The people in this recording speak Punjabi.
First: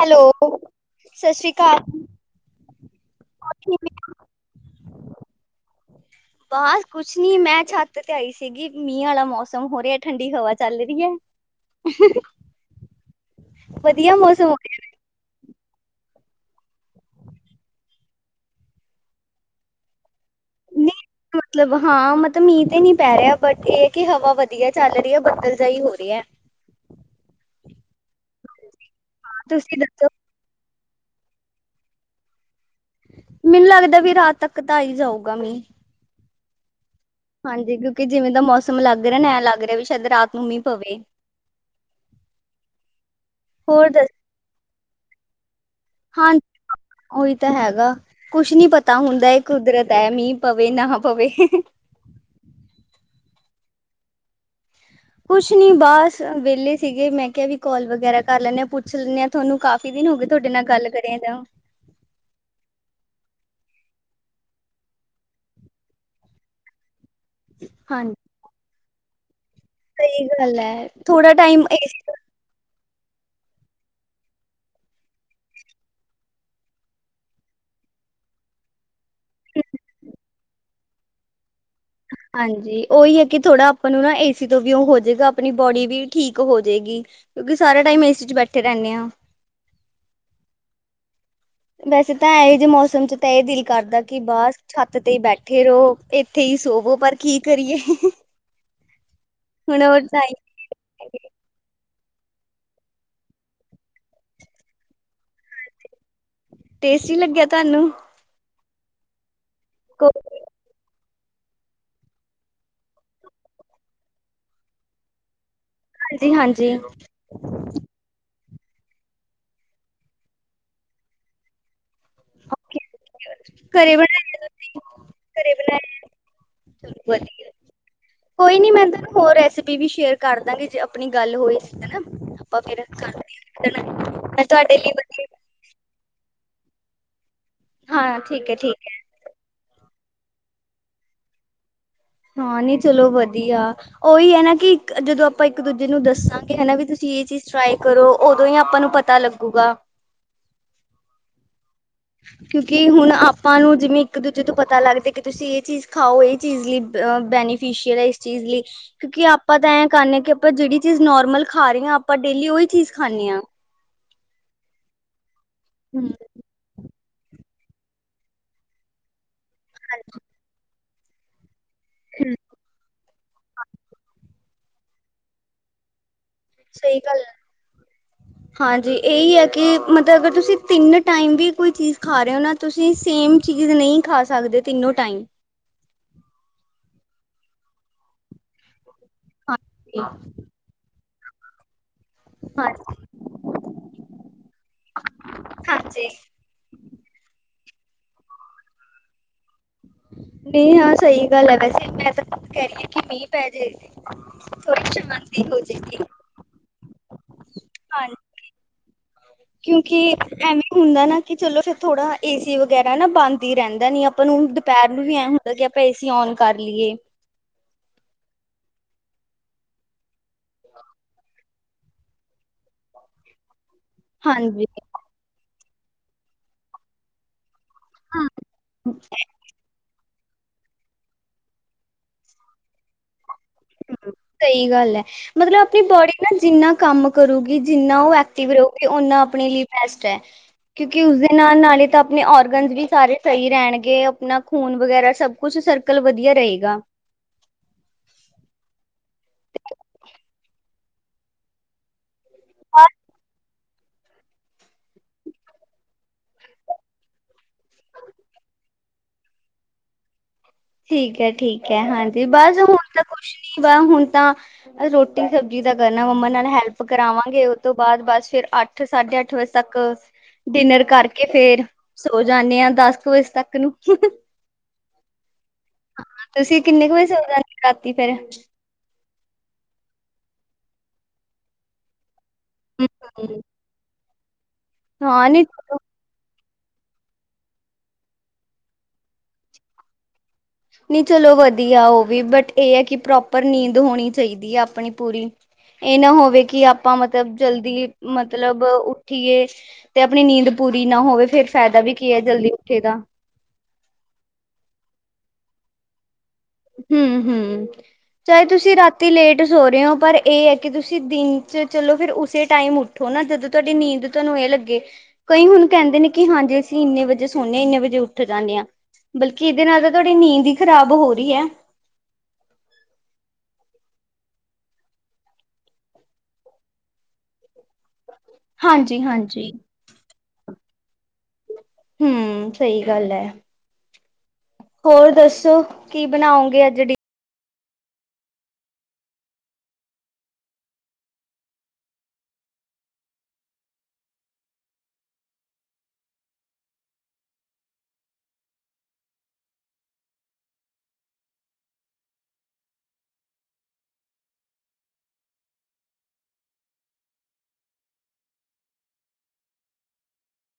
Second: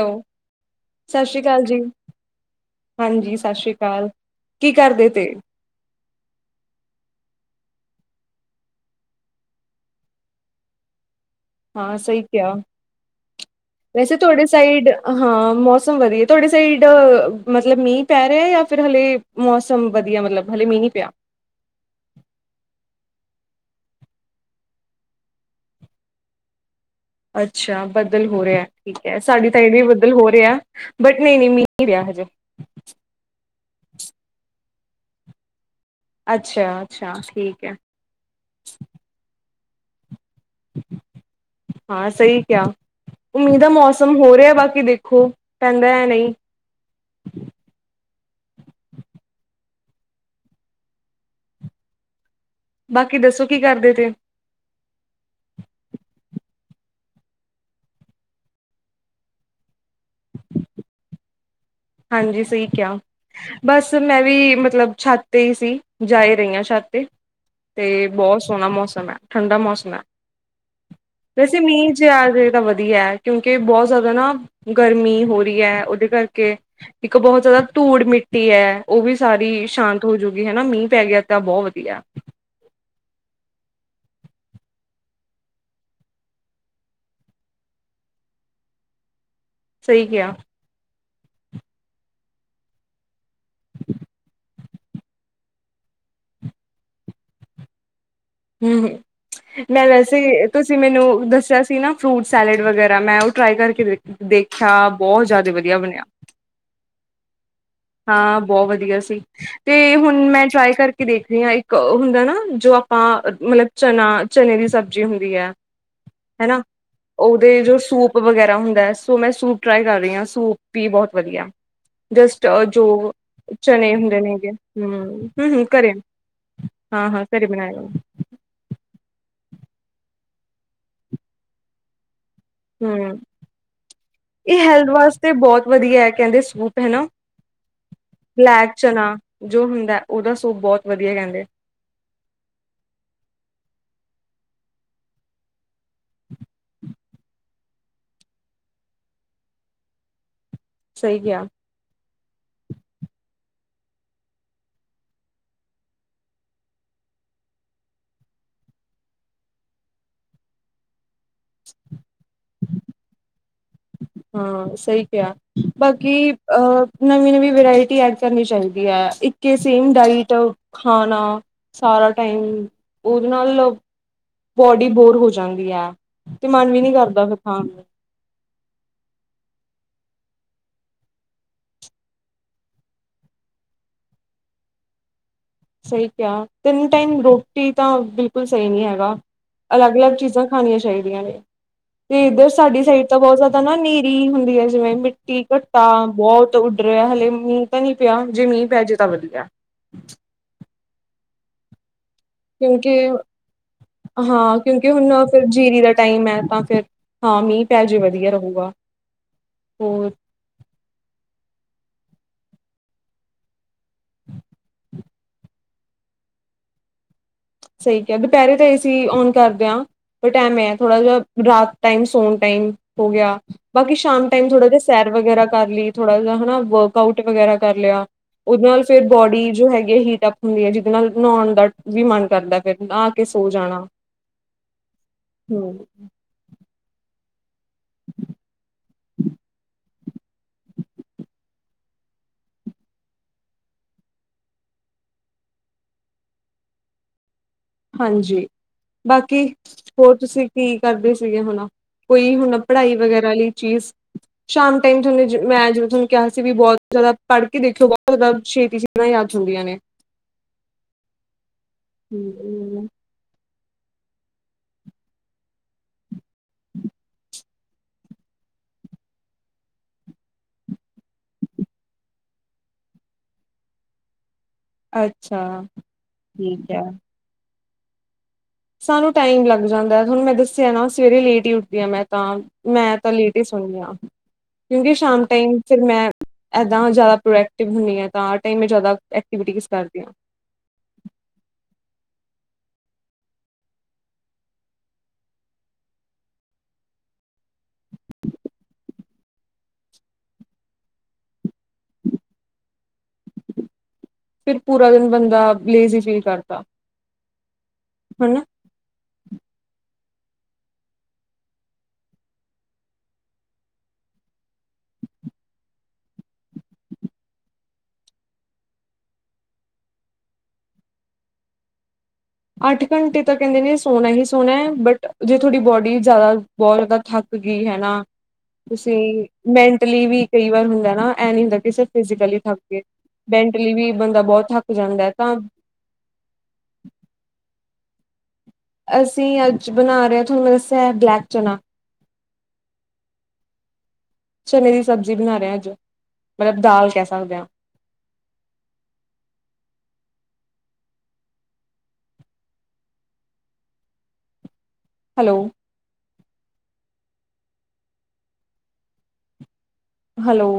ਹੈਲੋ, ਸਤਿ ਸ਼੍ਰੀ ਅਕਾਲ। ਹਾਂਜੀ, ਸਤਿ ਸ੍ਰੀ ਅਕਾਲ ਕੀ ਕਰਦੇ ਤੇ। ਬਸ ਕੁਛ ਨੀ, ਮੈਂ ਛੱਤ ਤੇ ਆਈ ਸੀਗੀ, ਮੀਂਹ ਵਾਲਾ ਮੌਸਮ ਹੋ ਰਿਹਾ ਠੰਡੀ ਹਵਾ ਚੱਲ ਰਹੀ ਹੈ। ਹਾਂ ਸਹੀ ਕਿਹਾ, ਵਧੀਆ ਵੈਸੇ ਤੁਹਾਡੇ ਮੌਸਮ ਹੋ ਸਾਈਡ ਹਾਂ ਮੌਸਮ ਵੱਧੀਆ ਤੁਹਾਡੇ ਸਾਈਡ ਮਤਲਬ ਮੀਂਹ ਪੈ ਰਿਹਾ, ਜਾਂ ਫਿਰ ਹਲੇ। ਮੌਸਮ ਵਧੀਆ ਮਤਲਬ ਹਲੇ ਮੀਂਹ ਰਿਹਾ ਨੀ ਨਹੀਂ ਪਿਆ। ਮਤਲਬ ਹਾਂ ਮਤਲਬ ਮੀਂਹ ਤੇ ਨੀ ਪੈ ਰਿਹਾ, ਬਟ ਇਹ ਹੈ ਕਿ ਹਵਾ ਵਧੀਆ ਚੱਲ ਰਹੀ ਹੈ, ਬੱਦਲ ਜਿਹਾ ਹੋ ਰਿਹਾ। ਅੱਛਾ ਬੱਦਲ ਹੋ ਰਿਹਾ ਠੀਕ ਹੈ, ਸਾਡੇ ਤਾ ਤੁਸੀਂ ਵੀ ਦੱਸੋ ਬਦਲ ਹੋ ਰਿਹਾ। ਬਟ ਨਹੀਂ -ਨਹੀਂ ਮੀਹ ਨਈ ਪਿਆ ਹਜੇ। ਮੈਨੂੰ ਲੱਗਦਾ ਫੇਰ ਰਾਤ ਤੱਕ ਤਾ ਆ ਈ ਜਾਊਗਾ ਮੀਂਹ। ਅੱਛਾ- ਅੱਛਾ। ਠੀਕ ਹੈ। ਹਾਂਜੀ ਕਿਉਂਕਿ ਜਿਵੇਂ ਦਾ ਮੌਸਮ ਲੱਗ ਰਿਹਾ, ਨ ਐ ਲੱਗ ਰਿਹਾ ਵੀ ਸ਼ਾਇਦ ਰਾਤ ਨੂੰ ਮੀਂਹ ਪਵੇ ਹਾਂ ਸਹੀ ਕਿਹਾ, ਮੀਂਹ ਦਾ ਹੋਰ ਦੱਸ ਮੌਸਮ ਹੋ ਰਿਹਾ ਬਾਕੀ ਦੇਖੋ। ਕਹਿੰਦਾ ਹੈ। ਨਹੀ। ਹਾਂ ਉਹੀ ਤਾਂ ਹੈਗਾ। ਕੁਛ ਨੀ ਪਤਾ ਹੁੰਦਾ, ਇਹ ਕੁਦਰਤ ਹੈ। ਮੀਂਹ ਪਵੇ ਨਾ ਪਵੇ। ਬਾਕੀ, ਦੱਸੋ ਕੀ ਕਰਦੇ ਤੇ ਕੁਛ ਨੀ, ਬਸ ਵਹਲੇ ਸੀਗੇ ਮੈਂ ਕਿਹਾ ਵੀ ਕਾਲ ਵਗੈਰਾ ਕਰ ਲੈਂਦੇ ਆ। ਪੁੱਛ ਲੈਂਨ ਹਾਂ। ਤੁਹਾਨੂੰ ਕਾਫੀ ਦਿਨ ਹੋ ਗਏ, ਤੁਹਾਡੇ ਨਾਲ ਗੱਲ ਕਰੇ ਤਾਂ ਹਾਂਜੀ, ਸਹੀ ਕਿਹਾ। ਬਸ, ਮੈਂ ਵੀ ਮਤਲਬ ਛੱਤ ਤੇ ਹੀ ਸੀ ਜਾਏ ਰਹੀ ਹਾਂ। ਛੱਤ ਤੇ। ਤੇ, ਹਾਂਜੀ ਬਹੁਤ ਸੋਹਣਾ ਮੌਸਮ ਹੈ। ਠੰਡਾ ਮੌਸਮ। ਸਹੀ ਗੱਲ ਹੈ ਥੋੜਾ ਵੈਸੇ, ਟਾਈਮ ਮੀਹ ਏਸੀ ਆਜੇ ਤਾਂ ਵਧੀਆ। ਕਿਉਂਕਿ, ਬਹੁਤ ਜ਼ਿਆਦਾ ਨਾ ਗਰਮੀ ਹੋ ਰਹੀ ਹੈ। ਉਹਦੇ ਕਰਕੇ ਇੱਕ ਬਹੁਤ ਜ਼ਿਆਦਾ ਧੂੜ ਮਿੱਟੀ ਹੈ। ਉਹ ਵੀ ਸਾਰੀ ਸ਼ਾਂਤ ਹੋਜੂਗੀ ਹਨਾ, ਮੀਂਹ ਪੈ ਗਿਆ ਤਾਂ ਬਹੁਤ ਵਧੀਆ। ਹਾਂਜੀ, ਉਹੀ ਹੈ ਕਿ ਥੋੜਾ ਆਪਾਂ ਨੂੰ ਨਾ ਏਸੀ ਤੋਂ ਵੀਓ ਹੋ ਜਾਵੇਗਾ। ਆਪਣੀ ਬੋਡੀ ਵੀ ਠੀਕ ਹੋ ਜਾਏਗੀ। ਕਿਉਂਕਿ, ਸਾਰਾ ਟਾਈਮ ਏਸੀ ਚ ਬੈਠੇ ਰਹਿੰਦੇ ਆ। ਸਹੀ ਕਿਹਾ। ਵੈਸੇ, ਤਾਂ ਇਹੋ ਜਿਹੇ ਮੌਸਮ ਚ ਤਾਂ ਇਹ ਦਿਲ ਕਰਦਾ ਕਿ ਬਾਹਰ ਛੱਤ ਤੇ ਬੈਠੇ ਰਹੋ। ਇੱਥੇ ਹੀ ਸੋਵੋ, ਪਰ ਕੀ ਕਰੀਏ। ਹੂ, ਹੁਣ ਮੈਂ ਉਹ ਟਾਈਮ ਵੈਸੇ ਤੁਸੀਂ ਮੈਨੂੰ ਦੱਸਿਆ ਸੀ। ਨਾ ਫਰੂਟ ਸੈਲਡ ਵਗੈਰਾ ਮੈਂ ਉਹ ਟਰਾਈ ਕਰਕੇ ਦੇਖਿਆ। ਦੇਖਿਆ, ਬਹੁਤ ਜਿਆਦਾ ਵਧੀਆ ਬਣਿਆ। ਟੇਸਟੀ ਲੱਗਿਆ ਤੁਹਾਨੂੰ? ਹਾਂ, ਬਹੁਤ ਵਧੀਆ ਸੀ। ਤੇ ਹੁਣ ਮੈਂ ਹਾਂਜੀ ਟਰਾਈ ਕਰਕੇ ਕਿ ਦੇਖਦੀ ਹਾਂ। ਇੱਕ ਹੁੰਦਾ ਨਾ ਜੋ ਆਪਾਂ ਮਤਲਬ ਚਨਾ ਚਨੇ ਦੀ ਸਬਜ਼ੀ ਹੁੰਦੀ ਹੈ। ਹਨਾ ਹਾਂਜੀ-ਹਾਂਜੀ। ਉਹਦੇ ਜੋ ਸੂਪ ਵਗੈਰਾ ਹੁੰਦਾ ਹੈ। ਸੋ ਮੈਂ ਸੂਪ ਟਰਾਈ ਕਰ ਰਹੀ ਹਾਂ। ਸੂਪ ਵੀ ਬਹੁਤ ਵਧੀਆ। ਜਸਟ, ਓਕੇ ਜੋ ਚਣੇ ਘਰੇ ਹੁੰਦੇ ਨੇ। ਬਣਾਇਆ ਤੁਸੀਂ ਹੈਗੇ [inaudible] ਘਰੇ ਚਲੋ ਹਾਂ-ਹਾਂ, ਘਰੇ ਵਧੀਆ ਬਣਾਗੇ। ਕੋਈ ਨੀ, ਮੈਂ ਤੈਨੂੰ ਹੋਰ ਰੈਸਪੀ ਵੀ ਸ਼ੇਅਰ ਕਰ ਦਾਂਗੀ। ਜੇ ਆਪਣੀ ਗੱਲ ਹੋਈ ਸੀ। ਆਪਾਂ, ਫੇਰ ਮੈਂ ਹਮ ਤੁਹਾਡੇ ਲਈ ਵਧੀਆ ਤੇ ਬਹੁਤ ਵਧੀਆ ਹੈ। ਕਹਿੰਦੇ ਸੂਪ ਹਨਾ ਹਾਂ ਠੀਕ ਹੈ ਲੈਕ ਠੀਕ ਹੈ ਚਨਾ ਜੋ ਹੁੰਦਾ ਉਹਦਾ ਸੋਪ ਬਹੁਤ ਵਧੀਆ ਕਹਿੰਦੇ‌‌। ਹਾਂ, ਨਹੀਂ ਚਲੋ ਵਧੀਆ। ਉਹੀ ਹੈ, ਨਾ ਕਿ ਜਦੋਂ ਆਪਾਂ ਇੱਕ ਦੂਜੇ ਨੂੰ ਦੱਸਾਂਗੇ ਹਨਾ। ਵੀ ਤੁਸੀਂ ਇਹ ਚੀਜ਼ ਟਰਾਈ ਕਰੋ। ਉਦੋਂ ਹੀ ਆਪਾਂ ਨੂੰ ਪਤਾ ਪਤਾ ਲੱਗੇਗਾ। ਸਹੀ ਕਿਹਾ। ਕਿਉਂਕਿ, ਹੁਣ ਆਪਾਂ ਨੂੰ ਜਿਵੇਂ ਇੱਕ ਦੂਜੇ ਤੋਂ ਪਤਾ ਲੱਗਦਾ। ਕਿ ਤੁਸੀਂ ਇਹ ਚੀਜ਼ ਖਾਓ ਇਹ ਚੀਜ਼ ਲਈ ਬੈਨੀ ਇਸ ਚੀਜ਼ ਲਈ ਕਿਉਂਕਿ, ਆਪਾਂ ਤਾਂ ਐਂ ਕਰਦੇ ਹਾਂ। ਕਿ ਆਪਾਂ ਜਿਹੜੀ ਚੀਜ਼ ਨੋਰਮਲ ਖਾ ਰਹੇ ਹਾਂ। ਆਪਾਂ ਆਪਾਂ ਡੇਲੀ ਉਹੀ ਚੀਜ਼ ਖਾਂਦੇ ਹਾਂ‌। ਹਾਂ, ਸਹੀ ਕਿਹਾ, ਹਮ ਬਾਕੀ ਇਹ, ਨਵੀਂ-ਨਵੀਂ ਵਰਾਇਟੀ ਐਡ ਕਰਨੀ ਚਾਹੀਦੀ ਹੈ। ਇੱਕ ਸੇਮ ਹਾਂਜੀ ਡਾਇਟ ਖਾਣਾ ਸਾਰਾ ਟਾਈਮ ਉਹਦੇ ਨਾਲ ਬੋਡੀ ਬੋਰ ਹੋ ਜਾਂਦੀ ਹੈ। ਤੇ ਮਨ ਵੀ ਨਹੀਂ ਸਹੀ ਗੱਲ ਕਰਦਾ, ਫੇਰ ਹੈ ਖਾਣ ਨੂੰ। ਹਾਂਜੀ, ਇਹੀ ਹੈ। ਕਿ ਮਤਲਬ ਅਗਰ ਤੁਸੀਂ ਤਿੰਨ ਟਾਈਮ ਵੀ ਕੋਈ ਚੀਜ਼ ਖਾ ਰਹੇ ਹੋ। ਨਾ ਤੁਸੀਂ ਸੇਮ ਚੀਜ਼ ਨਹੀਂ ਖਾ ਸਕਦੇ। ਤਿੰਨੋਂ ਟਾਈਮ ਸਹੀ ਕਿਹਾ, ਤਿੰਨ ਟਾਈਮ ਰੋਟੀ ਤਾਂ ਬਿਲਕੁਲ, ਸਹੀ ਨਹੀਂ ਹੈਗਾ। ਹਾਂਜੀ ਅਲੱਗ-ਅਲੱਗ ਚੀਜ਼ਾਂ ਖਾਣੀਆਂ ਚਾਹੀਦੀਆਂ ਨੇ। ਤੇ ਇੱਧਰ ਸਾਡੀ ਸਾਈਡ ਤਾਂ ਬਹੁਤ ਜ਼ਿਆਦਾ ਨਾ ਹਨੇਰੀ ਹੁੰਦੀ ਹੈ ਜਿਵੇਂ ਮਿੱਟੀ ਘੱਟਾ ਹਾਂਜੀ ਬਹੁਤ। ਉੱਡ ਰਿਹਾ ਹਾਲੇ ਮੀਂਹ ਤਾਂ ਨਹੀਂ ਪਿਆ, ਜੇ ਮੀਂਹ ਪੈ ਜੇ ਤਾਂ ਵਧੀਆ। ਮੀਂਹ ਆਉਣਾ ਚਾਹੀਦਾ ਹੈ ਵੈਸੇ ਤੇ- ਕਿਉਂਕਿ ਹਾਂ ਕਿਉਂਕਿ ਥੋੜੀ ਹੁਣ ਸ਼ਾਂਤੀ ਫੇਰ ਹੋ ਜੀਰੀ ਦਾ ਜਾਏਗੀ ਟਾਈਮ ਹੈ ਤਾਂ ਫੇਰ। ਹਾਂ ਮੀਂਹ ਪੈ ਜੇ ਹਾਂਜੀ ਵਧੀਆ ਰਹੂਗਾ। ਕਿਉਂਕਿ ਹੋਰ ਐਵੇਂ ਹੁੰਦਾ ਨਾ ਕਿ ਚਲੋ ਫੇਰ ਥੋੜਾ ਏਸੀ ਵਗੈਰਾ ਨਾ ਬੰਦ ਹੀ ਰਹਿੰ- ਦਾਂ ਨੀ ਆਪਾਂ ਨੂੰ ਦੁਪਹਿਰ ਨੂੰ ਵੀ ਐਂ ਹੁੰਦਾ ਕਿ ਆਪਾਂ ਏਸੀ ਔਨ ਕਰ ਲਈਏ। ਸਹੀ ਕਿਹਾ, ਦੁਪਹਿਰੇ ਤੇ ਐ ਸੀਂ ਓਨ ਕਰਦੇ ਹਾਂ। ਪਰ ਟਾਈਮ ਹੈ, ਥੋੜਾ ਜਿਹਾ ਰਾਤ ਟਾਈਮ, ਸੋਣ ਟਾਈਮ ਹੋ ਗਿਆ। ਬਾਕੀ ਸ਼ਾਮ ਟਾਈਮ ਹਾਂਜੀ ਥੋੜਾ ਜਿਹਾ ਸੈਰ ਵਗੈਰਾ ਕਰ ਲਈ, ਥੋੜਾ ਜਿਹਾ ਹਨਾ ਵਰਕਆਊਟ ਵਗੈਰਾ ਕਰ ਲਿਆ। ਹੂੰ। ਉਹਦੇ ਨਾਲ ਫੇਰ ਬੋਡੀ ਜੋ ਹੈਗੀ ਹੈ ਹੀਟਅਪ ਹੁੰਦੀ ਹੈ ਜਿਹਦੇ ਨਾਲ ਨਹਾਉਣ ਦਾ ਵੀ ਮਨ ਕਰਦਾ ਫੇਰ ਆ- ਕੇ ਸੋ ਜਾਣਾ। ਹੂੰ ਸਹੀ ਗੱਲ ਹੈ, ਮਤਲਬ ਹਮ ਆਪਣੀ ਬੋਡੀ- ਜਿੰਨਾ ਕੰਮ ਕਰੂਗੀ, ਜਿੰਨਾ ਉਹ ਐਕਟਿਵ ਰਹੂਗੀ, ਓਨਾ ਆਪਣੇ ਲਈ ਬੈਸਟ ਹੈ। ਕਿਉਂਕਿ ਉਸਦੇ ਨਾਲ -ਨਾਲ ਹੀ ਤਾਂ, ਆਪਣੇ ਔਰਗੈਨਸ ਵੀ ਸਾਰੇ ਸਹੀ ਰਹਿਣਗੇ ਆਪਣਾ ਖੂਨ ਵਗੈਰਾ ਸਭ ਕੁਛ, ਸਰਕਲ ਵਧੀਆ ਰਹੇਗਾ। ਹਾਂਜੀ। ਬਾਕੀ, ਹੋਰ ਤੁਸੀਂ ਕੀ ਕਰਦੇ ਸੀਗੇ ਹੁਣਾ? ਕੋਈ ਹੁਣ ਪੜਾਈ ਵਗੈਰਾ ਲਈ ਚੀਜ਼। ਸ਼ਾਮ ਟਾਈਮ ਤੁਹਾਨੂੰ ਮੈਂ ਜਦੋਂ ਤੁਹਾਨੂੰ ਕਿਹਾ ਸੀ ਵੀ ਬਹੁਤ ਜ਼ਿਆਦਾ, ਪੜ ਕੇ ਦੇਖਿਓ ਬਹੁਤ ਜ਼ਿਆਦਾ ਛੇਤੀ ਛੇ- ਗੱਲਾ ਯਾਦ ਚ ਹੁੰਦੀਆਂ ਨੇ। ਠੀਕ ਹੈ -ਠੀਕ ਹੈ, ਹਾਂਜੀ ਬਸ ਹੁਣ ਹੂੰ, ਤਾਂ ਕੁਛ ਨੀ ਬ ਹੁਣ ਤਾਂ। ਰੋਟੀ ਸਬਜ਼ੀ ਦਾ ਕਰਨਾ ਮੰਮਾ ਨਾਲ, ਹੈਲਪ ਕਰਾਵਾਂਗੇ ਉਹ ਤੋਂ ਬਾਅਦ ਬਸ ਫੇਰ ਆ- ਅੱਠ, ਸਾਢੇ ਅੱਠ ਵਜੇ ਤੱਕ। ਡਿਨਰ ਕਰਕੇ ਫੇਰ ਸੋ ਜਾਂਨੇ ਹਾਂ, ਦਸ ਕੁ ਵਜੇ ਤੱਕ ਨੂੰ। ਅੱਛਾ। ਹਾਂ ਤੁਸੀਂ ਠੀਕ ਹੈ। ਕਿੰਨੇ ਕੁ ਵਜੇ ਸੌ ਜਾਂਦੇ ਰਾਤੀ ਫੇਰ? ਸਾਨੂੰ ਟਾਈਮ ਲੱਗ ਜਾਂਦਾ ਤੁਹਾਨੂੰ, ਮੈਂ ਦੱਸਿਆ ਨਾ ਸਵੇਰੇ ਲੇਟ ਹੀ ਉੱਠਦੀ ਹਾਂ ਮੈਂ ਤਾਂ। ਮੈਂ ਤਾਂ ਲੇਟ ਹੀ ਸੁੳਣੀ ਆ, ਕਿਉਂਕਿ ਸ਼ਾਮ ਹਾਂ ਨੀ ਟਾਈਮ ਫੇਰ ਮੈਂ ਏਦਾਂ ਨਾ ਜ਼ਿਆਦਾ ਪ੍ਰੋਡਕਟਿਵ ਹੁੰਦੀ ਆ ਤਾਂ, ਆਰ ਟਮ ਮੈਂ ਜਿਆਦਾ ਐਕਟੀਵਿਟੀ ਯੂਜ਼ਰ ਕਰਦੀ ਹਾਂ। ਨਹੀਂ ਚਲੋ ਵਧੀਆ ਉਹ ਵੀ ਬਟ ਇਹ ਹੈ, ਕਿ ਪ੍ਰੋਪਰ ਨੀਂਦ ਹੋਣੀ ਚਾਹੀਦੀ ਹੈ ਆਪਣੀ ਪੂਰੀ। ਇਹ ਨਾ ਹੋਵੇ ਕਿ ਆਪਾਂ ਮਤਲਬ ਜਲਦੀ ਮਤਲਬ ਉੱਠੀਏ- ਤੇ ਆਪਣੀ ਨੀਂਦ ਪੂਰੀ ਨਾ ਹੋਵੇ, ਫੇਰ ਫਾਇਦਾ ਵੀ ਕੀ ਹੈ ਜਲਦੀ ਉੱਠੇ ਦਾ। ਫੇਰ ਪੂਰਾ ਦਿਨ ਬੰਦਾ ਲੇਜ਼ੀ ਫੀਲ ਕਰ- ਹੂੰ- ਹੂੰ ਚਾਹੇ ਤੁਸੀਂ ਰਾਤ- ਤੀ ਲੇਟ ਸੋ ਰਹੇ ਹੋ, ਪਰ ਇਹ ਹੈ ਕਿ ਤੁਸੀਂ ਦਿਨ 'ਚ ਚਲੋ ਫੇਰ ਉਸੇ ਟਾਈਮ ਉੱਠੋ ਨਾ ਜਦੋਂ ਤੁਹਾਡੀ ਨੀਂਦ ਤੁਹਾਨੂੰ ਇਹ ਲੱਗੇ- ਕਈ ਹੁਣ ਕਹਿੰਦੇ ਨੇ, ਕਿ ਹਾਂਜੀ ਅਸੀਂ ਇੰਨੇ ਵਜੇ ਸੋਨ ਹਾਂ ਇੰਨੇ ਵਜੇ ਉੱਠ ਜਾਂਦੇ ਹਾਂ। ਬਲਕਿ ਇਹਦੇ ਨਾਲ ਤਾਂ ਤੁਹਾਡੀ, ਨੀਂਦ ਹੀ ਖ਼ਰਾਬ ਹੋ ਰਹੀ ਹੈ। ਅੱਠ ਘੰਟੇ ਤਾਂ ਕਹਿੰਦੇ ਨੇ ਸੋਹਣਾ ਹੀ ਸੋਹਣਾ ਹੈ, ਬਟ ਜੇ ਤੁਹਾਡੀ ਬੋਡੀ ਜ਼ਿਆਦਾ, ਬਹੁਤ ਜ਼ਿਆਦਾ ਥੱਕ ਗਈ ਹਨਾ ਤੁਸੀਂ ਹਾਂਜੀ-ਹਾਂਜੀ। ਮੈ- ਟਲੀ ਵੀ ਕਈ ਵਾਰ ਹੁੰਦਾ ਨਾ, ਇਹ ਨੀ ਹੁੰਦਾ ਕਿ ਸਿਰਫ ਫਿਜੀਕਲੀ ਹੂੰ ਥੱਕ ਸਹੀ ਗਏ, ਗੱਲ ਹੈ ਮੈਂਟਲੀ ਵੀ ਬੰਦਾ ਬਹੁਤ ਥੱਕ ਜਾਂਦਾ ਹੋਰ ਤਾਂ ਦੱਸੋ ਕੀ ਬਣਾਓਗੇ ਅੱਜ ਡਿ- ਅਸੀਂ ਅੱਜ ਬਣਾ ਰਹੇ ਹਾਂ, ਤੁਹਾਨੂੰ ਮੈਂ ਦੱਸਿਆ ਬਲੈਕ ਚਨਾ। ਚਨੇ ਦੀ ਸਬਜ਼ੀ ਬਣਾ ਰਹੇ ਅੱਜ, ਮਤਲਬ ਦਾਲ ਕਹਿ ਸਕਦੇ ਹਾਂ। ਹੈਲੋ। ਹੈਲੋ।